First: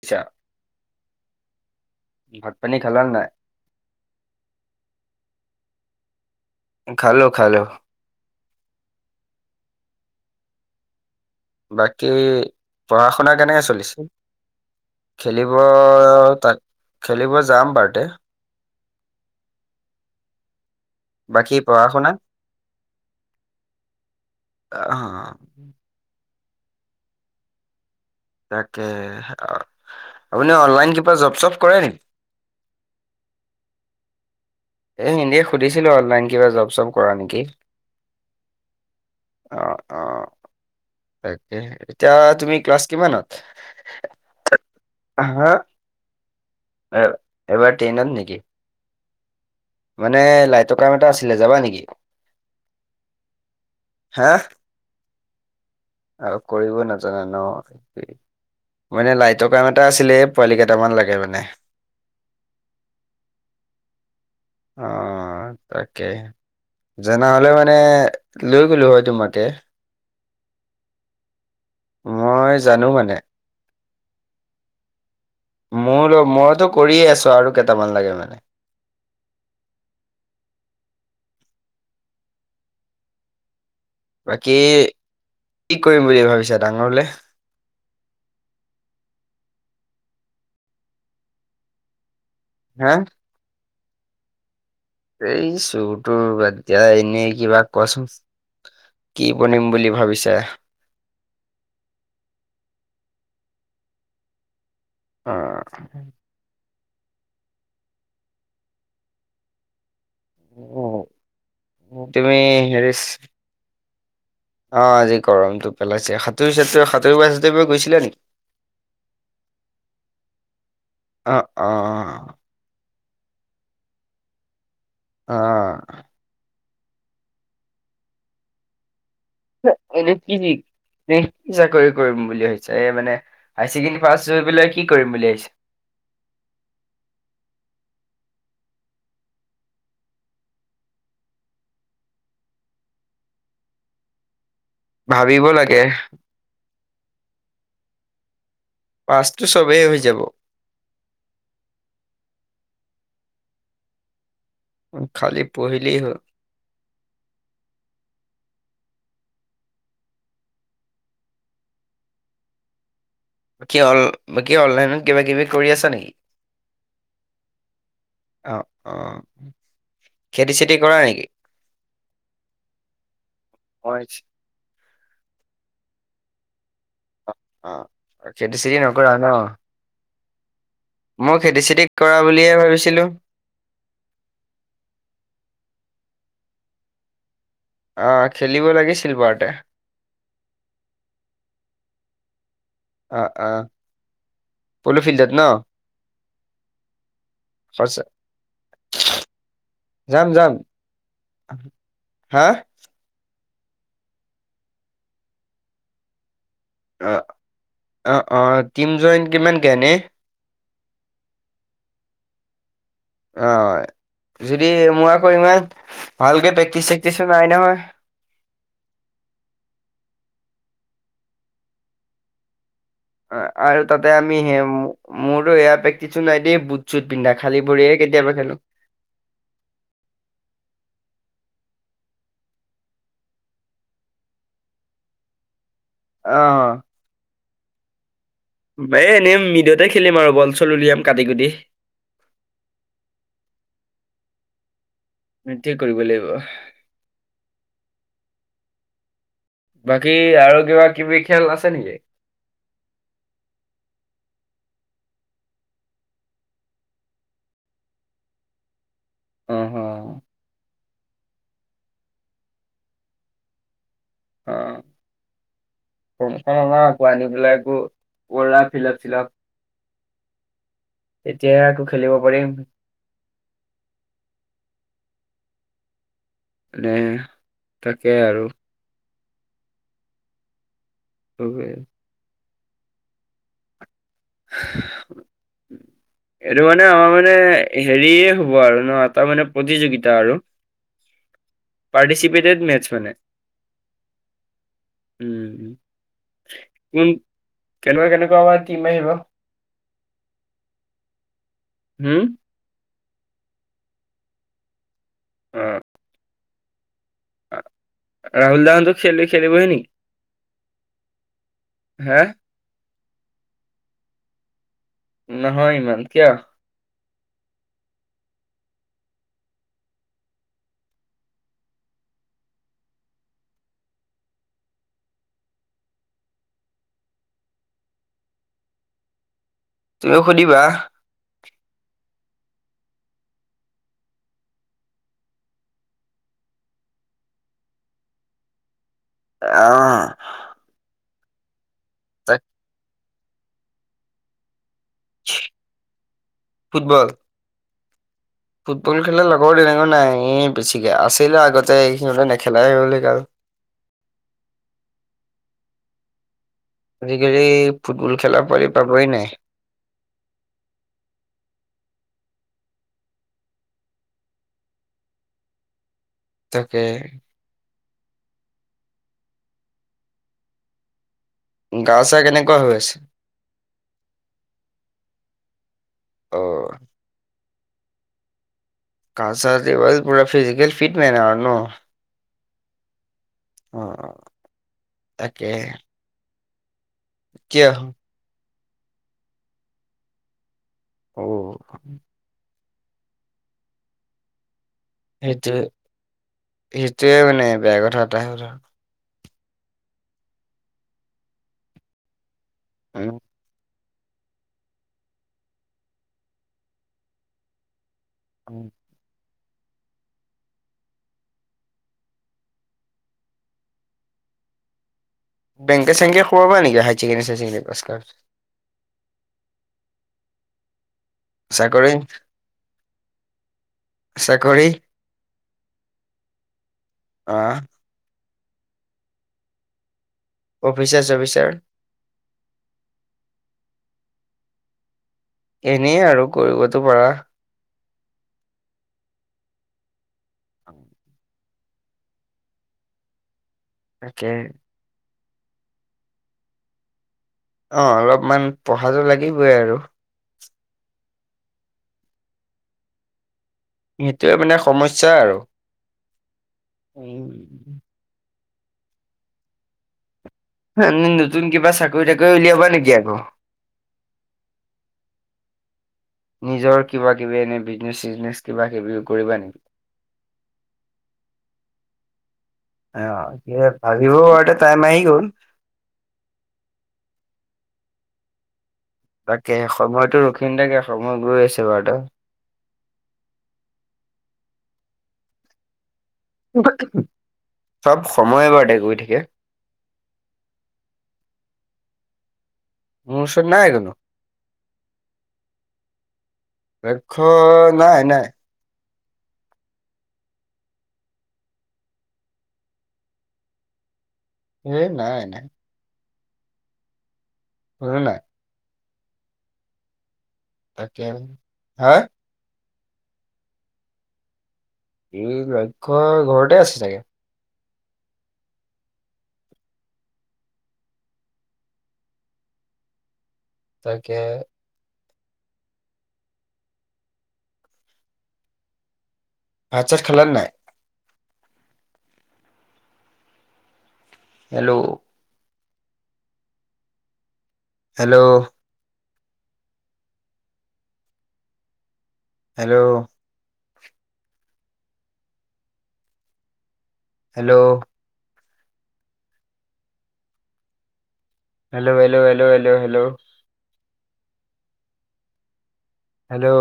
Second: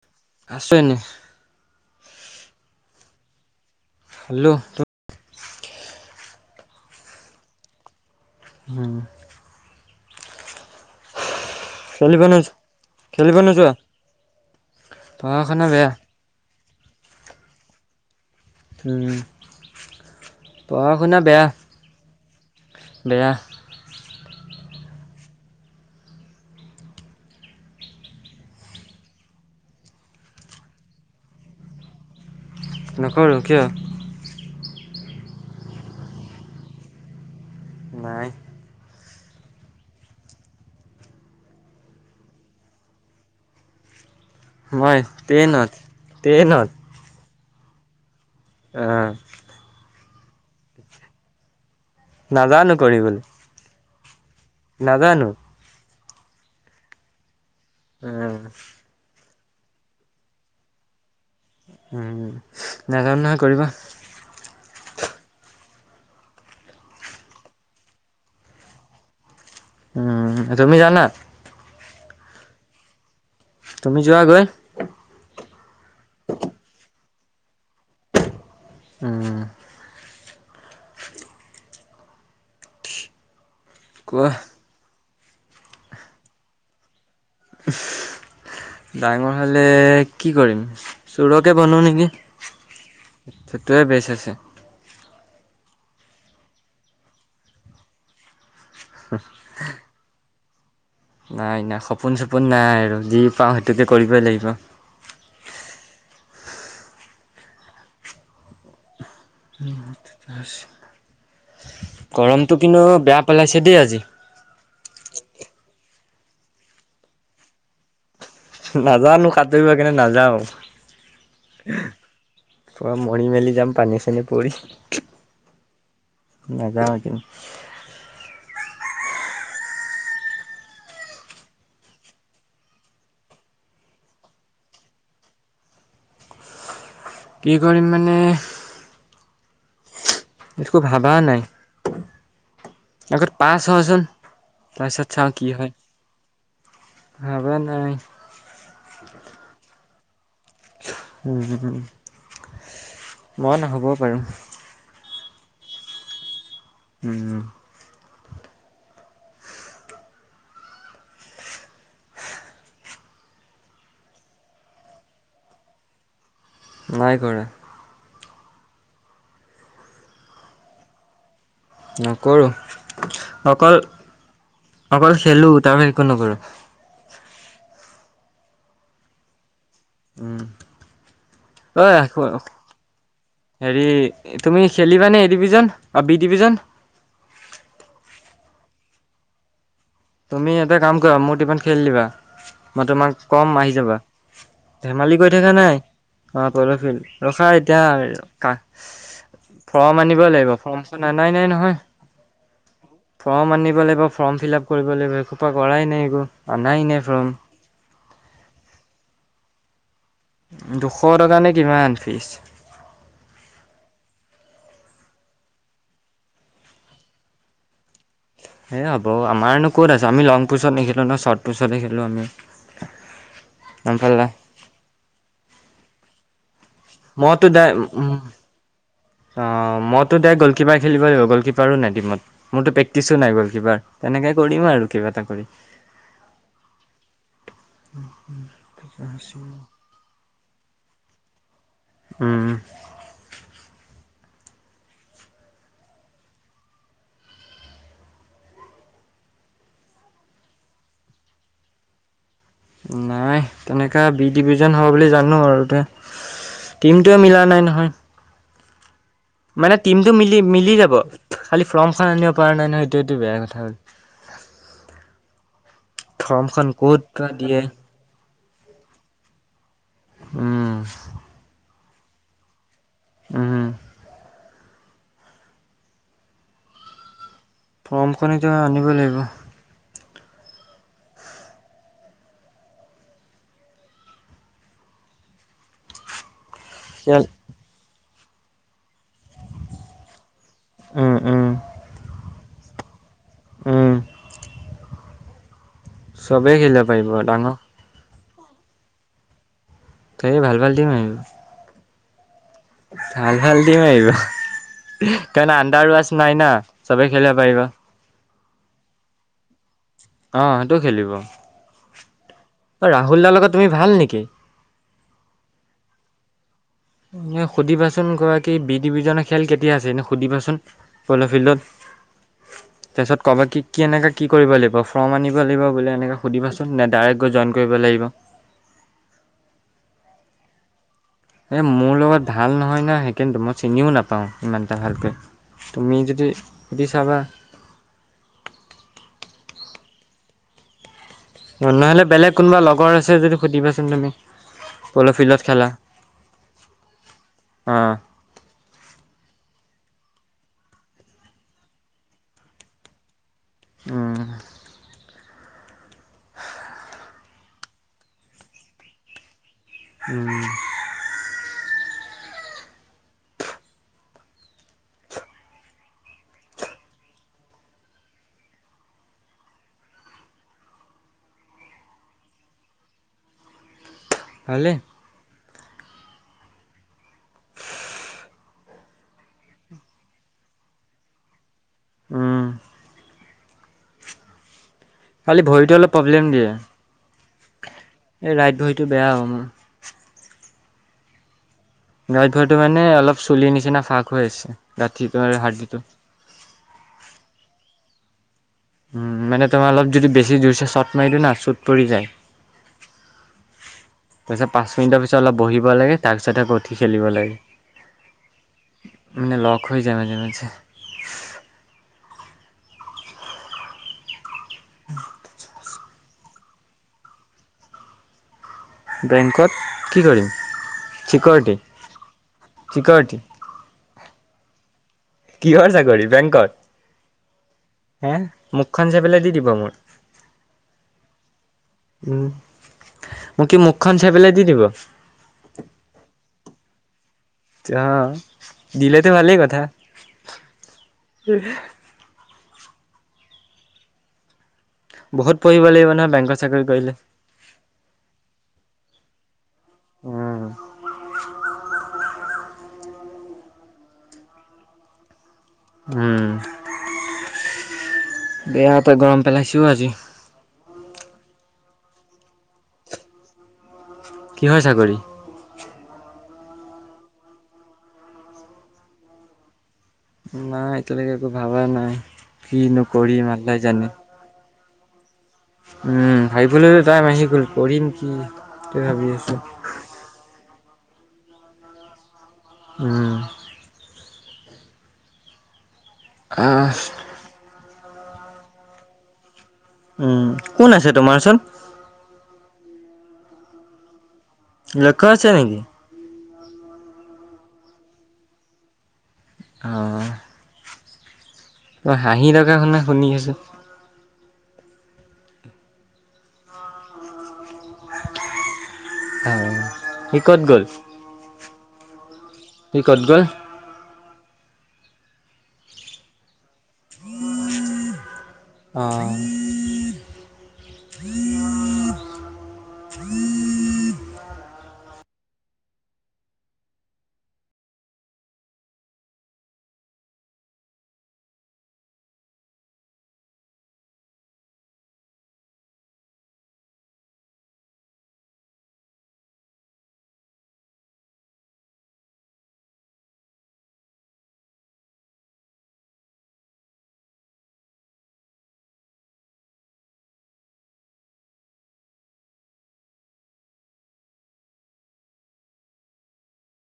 দিছা আছোঁ এনে। ভাত পানী খালা নে নাই? খালো। খালো, খালো। উম। বাকী খেলিব নো পঢ়া শুনা খেলিব কেনেকা নোযোৱা চলিছে? পঢ়া খেলিব শুনা বেয়া তাক খেলিব যাম বাৰতে। উম, পঢ়া শুনা বেয়া। বাকী পঢ়া শুনা। বেয়া। অহ' তাকে, আপুনি অনলাইন কিবা জব চ'ব কৰে নেকি? নকৰো, কিয়? এনেই সুধিছিলোঁ অনলাইন কিবা জব চ'ব কৰা নেকি। নাই। অ' অ' এতিয়া, তুমি ক্লাছ কিমানত? মই হা ট্ৰেইনত, ট্ৰেইনত। এবাৰ ট্ৰেইনত নেকি। আহ মানে লাইটৰ কাম এটা আছিলে যাবা নেকি? নাজানোঁ কৰিবলৈ। হা নাজানোঁ। অ' কৰিব নাজানা নো। উম মানে লাইটৰ কাম এটা আছিলে, পোৱালী কেইটামান লাগে মানে। উম, নাজানো নহয় কৰিব। অ' তাকে। জনা হ'লে মানে লৈ গলোঁ হয় তোমাকে। উম, তুমি জানা? মই জানো মানে। তুমি যোৱাগৈ। মোৰ মইতো কৰিয়ে আছোঁ আৰু কেইটামান লাগে মানে। উম। কোৱা বাকী, কি কৰিম বুলি ভাবিছাঁ, ডাঙৰ হ'লে। ছছ ডাঙৰ হ'লে কি কৰিম, চুৰকে বনু নেকি? হা্ সেইটোৱে বেছ আছে। এই চুৰ টোৰ বাদ দিয়া, এনেই কিবা কৱাচোন কি বনিম বুলি ভাবিছাঁ। নাই নাই, সপোন চপোন নাই আৰু যি পাওঁ সেইটোকে কৰিবই লাগিব। অ', তুমি গৰমটো কিন্তু হেৰি বেয়া পেলাইছে দেই আজি। অ', আজি গৰমতটো পেলাইছে, সাতুৰি চাতুৰি সাতুৰিব চাতুৰিব গৈছিলা নেকি? নাজানো সাতুৰিব, সেইকাৰণে নাযাওঁ। অ অ পুৰা মৰি মেলি যাম, পানী চানী পৰি। অ', নাযাওঁ এতিয়া, এনে কি কি চাকৰি কৰিম বুলি ভাবিছাঁ, এই মানে হাই ছেকেণ্ডেৰী পাছ হৈ পেলাই কি কৰিম বুলি ভাবিছাঁ। কি কৰিম মানে, একো ভাবা নাই, আগত পাছ হওঁ চোন। ভাবিব লাগে, ভবা নাই, পাছটো চবেই হৈ যাব। উম্, মই নহ'বও পাৰো। খালি পঢ়িলে হ'ল। উম্, বাকী অল, বাকী অনলাইনত কিবা-কিবি কৰি আছা নেকি? নাই কৰা। অ', অ', খেতি চেতি কৰা নেকি? নকৰো, অকল, মই অকল খেলো আৰু একো নকৰো। অ', খেতি চেতি নকৰা ন। উম মই খেতি চেতি কৰা ঐ বুলিহে ভাবিছিলোঁ। হেৰি, তুমি খেলিবানে এই ডিভিজন আৰু বি ডিভিজন। অ', খেলিব লাগিছিল বাৰতে। তুমি এটা কাম কৰা, মোৰ টিমট খেলি দিবা, মই অ তোমাক অ কম আহি যাবা। পলু ধেমালি ফিল্ডত কৰি ন থকা নাই, অ', পৰশিল ৰখা এতিয়া। সঁচা কা ফ্ৰৰ্ম আনিব যাম যাম। লাগিব, ফৰ্ম চম অনাই নাই নহয়। হা ফৰ্ম আনিব লাগিব, ফৰ্ম ফিলআপ কৰিব লাগিব, এইসোপা কৰাই নাই একো, আনাই নাই অ ফৰ্ম। অ', অ', টিম জইন কিমান কে ইনেই। দুশ টকা নে, কিমান ফিজ। অ', যদি মোৰ আকৌ ইমান ভালকে প্ৰেক্টিচ চেক্টিচো নাই নহয়। এই হ'ব, আমাৰ নো ক'ত আছে আমি লং পুচত নেখেলো নয় শ্বৰ্ট পুচতে খেলোঁ আমি। আৰু গম তাতে পালা আমি হেয়া মোৰটো এয়াৰ প্ৰেক্টিছু নাই দেই। চুট পিন্ধা, মইতো খালি দাই ভৰিয়েহে কেতিয়াবা খেলো। অ', মইতো দাইৰেক্ট গ'ল কীপাৰ খেলিব লাগিব, গ'ল কীপাৰো নাই টিমত। মোৰতো প্ৰেক্টিচো নাই গ'ল কিপাৰ, তেনেকে কৰিম আৰু কিবা এটা কৰি। অ', বে এনেই ম তাতে খেলিম আৰু বল চল উলিয়াম কাটি-কুটি। উম্, সেইটোয়ে কৰিব লাগিব। বাকী আৰু কিবা কিবি খেল আছে নেকি? নাই তেনেকুৱা বি ডিভিজন হ'ব বুলি জানো আৰু তে। টিমটোৱে মিলা নাই নহয়। অ মানে অ টিমটো মিলি মিলি যাব খালি ফ্ৰৰ্মখন আনিব পৰা নাই নহয় সেইটোটো বেয়া কথা হ'ল। অ', প্ৰমশন ফৰ্মখন অ ক'ত আকৌ আনি বা পেলাই দিয়ে কৰা ফিলপ চিলপ উম তেতিয়া আকৌ খেলিব পাৰিম। উম। এ ফমখন এতিয়া আনিব লাগিব। [inaudible] [inaudible] এইটো মানে আমাৰ খেল মানে হেৰিয়ে হ'ব আৰু ন এটা মানে প্ৰতিযোগিতা আৰু। উম উম পাৰ্টিচিপেটেড মেচ মানে। উম। উম, উম। চবেই খেলিব পাৰিব ডাঙৰ কেনেকুৱা কেনেকুৱা বা টিম আহিব? কালিলে ভাল ভাল টিম আহিব। হম? ভাল ভাল টিম আহিব কাৰণ অ আণ্ডাৰ ৱাছ নাই না চবে খেলিব পাৰিব। ৰাহুল দা হঁতো খেলি খেলিব নি। অ', সেইটো খেলিব। হা? অ', ৰাহুল দাৰ লগত তুমি ভাল নেকি? নহয় ইমান কিয়? এ সুধিবাচোন গৰাকী বি ডিভিজনৰ খেল কেতিয়া আছে এনে সুধিবাচোন? [unintelligible] ফিল্ড তাৰপিছত ক'বা কি কি এনেকৈ কি কৰিব লাগিব ফৰ্ম আনিব লাগিব বুলি এনেকৈ সুধিবাচোন নে ডাইৰেক্ট গৈ জইন কৰিব লাগিব। তুমিও সুধিবা? এ মোৰ লগত ভাল নহয় ন সেইকাৰ মই চিনিও নাপাওঁ ইমান এটা ভালকৈ। তুমি যদি সুধি চাবা। অ'। অ', নহ'লে বেলেগ তাক কোনোবা লগৰ আছে যদি সুধিবাচোন তুমি। পল' ফিল্ডত খেলা ফুটবল আহ। ফুটবল খেললে লগৰ তেনেকে নাই এই বেছিকে আছিলে আগতে এইখিনিতে নেখেলাই হ'ল আৰু। উম। আজিকালি ফুটবল খেলা পোৱালি পাবই নাই। উম। তাকে। গাও চা কেনেকুৱা হৈ আছে? ভালে। অ'। কা চাৰটিব পূৰা ফিজিকেল ফিট নাই ন অৰু। উম। অ', অ'। খালি ভৰিটো অলপ প্ৰব্লেম দিয়ে। কিয়? এই ৰাইত ভৰিটো বেয়াও মোৰ। অ'। ৰাইট ভৰিটো মানে অলপ চুলিৰ নিচিনা ফাঁক হৈ আছে গাঁঠটো সেইটোৱে হাৰ্ডীটো। সেইটোৱে মানে বেয়া কথা এটা হ'ল আৰু। উম্, মানে তোমাৰ অলপ যদি বেছি জুৰ্ছে চো'ট মাৰি দিওঁ না চট পৰি যায়। উম্, তাৰপিছত পাচ মিনিটৰ পিছত অলপ বহিব লাগে, তাৰপিছতহে আকৌ উঠি খেলিব লাগে। উ উম্, মানে লক হৈ যায় মাজে মাজে। উ বেংকে চেংকে সোমাবা নেকি, হাই চেকেণ্ডেৰী চাই চেকেণ্ডেৰী পাছ কৰাৰ পাছত। বেংকত কি কৰিম, চিক'ৰিটি চাকৰি চিক'ৰিটি। চাকৰি। কিহৰ চাকৰি বেংকত। অ', হে, মুখখন চাই পেলাই দি দিব মোৰ। অফিচাৰ চফিচাৰ। উম্, মোক কি মুখখন চাই পেলাই দি দিব। এনেই আৰু কৰিবতো পাৰা। এতিয়া দিলেতো ভালেই কথা। অ', হুম। তাকে, বহুত পঢ়িব লাগিব নহয়, বেংকত চাকৰি কৰিলে, অ', অলপমান পঢ়াতো লাগিবই আৰু। উম্, সেইটোয়ে মানে সমস্যা আৰু উম্, উম বেয়াকে গৰম পেলাইছে অ', আজি। এনেই নতুন কিবা চাকৰি টাকৰি উলিয়াবা নেকি আকৌ। কিহৰ চাকৰি। নিজৰ কিবা-কিবি, এনেই বিজনেচ চিজনেচ কিবা-কিবি কৰিবা নেকি? নাই এতিয়ালৈকে একো ভাবা নাই, কি নক মাললাই জানি ডিব্ৰুগড়তে টাইম আহি গ'ল। ভাবিবলৈ টাইম আহি গ'ল, পঢ়িম কি সেইটোয়ে ভাবি আছো তাকে সময়তো ৰখি নাথাকে, সময় গৈ আছে বাৰু ত উম্, আহ চব সময়বাৰতে গৈ থাকে। উম্, কোন আছে তোমাৰ ওচৰত। মোৰ ওচৰত নাই কোনো। লক্ষ্য আছে নেকি? লক্ষ্য নাই নাই। অ', তই হাঁহি থকা শুনা শুনি আছোঁ। হেই নাই। কোনো নাই। অ', সি ক'ত গ'ল। তাকেই অ', সি কত গ'ল। এ লক্ষ্য ঘৰতে আছে থাকে অ', তাকে, ভাত চাত খালা নাই? Hello. Hello. Hello. Hello. Hello hello hello hello hello. Hello.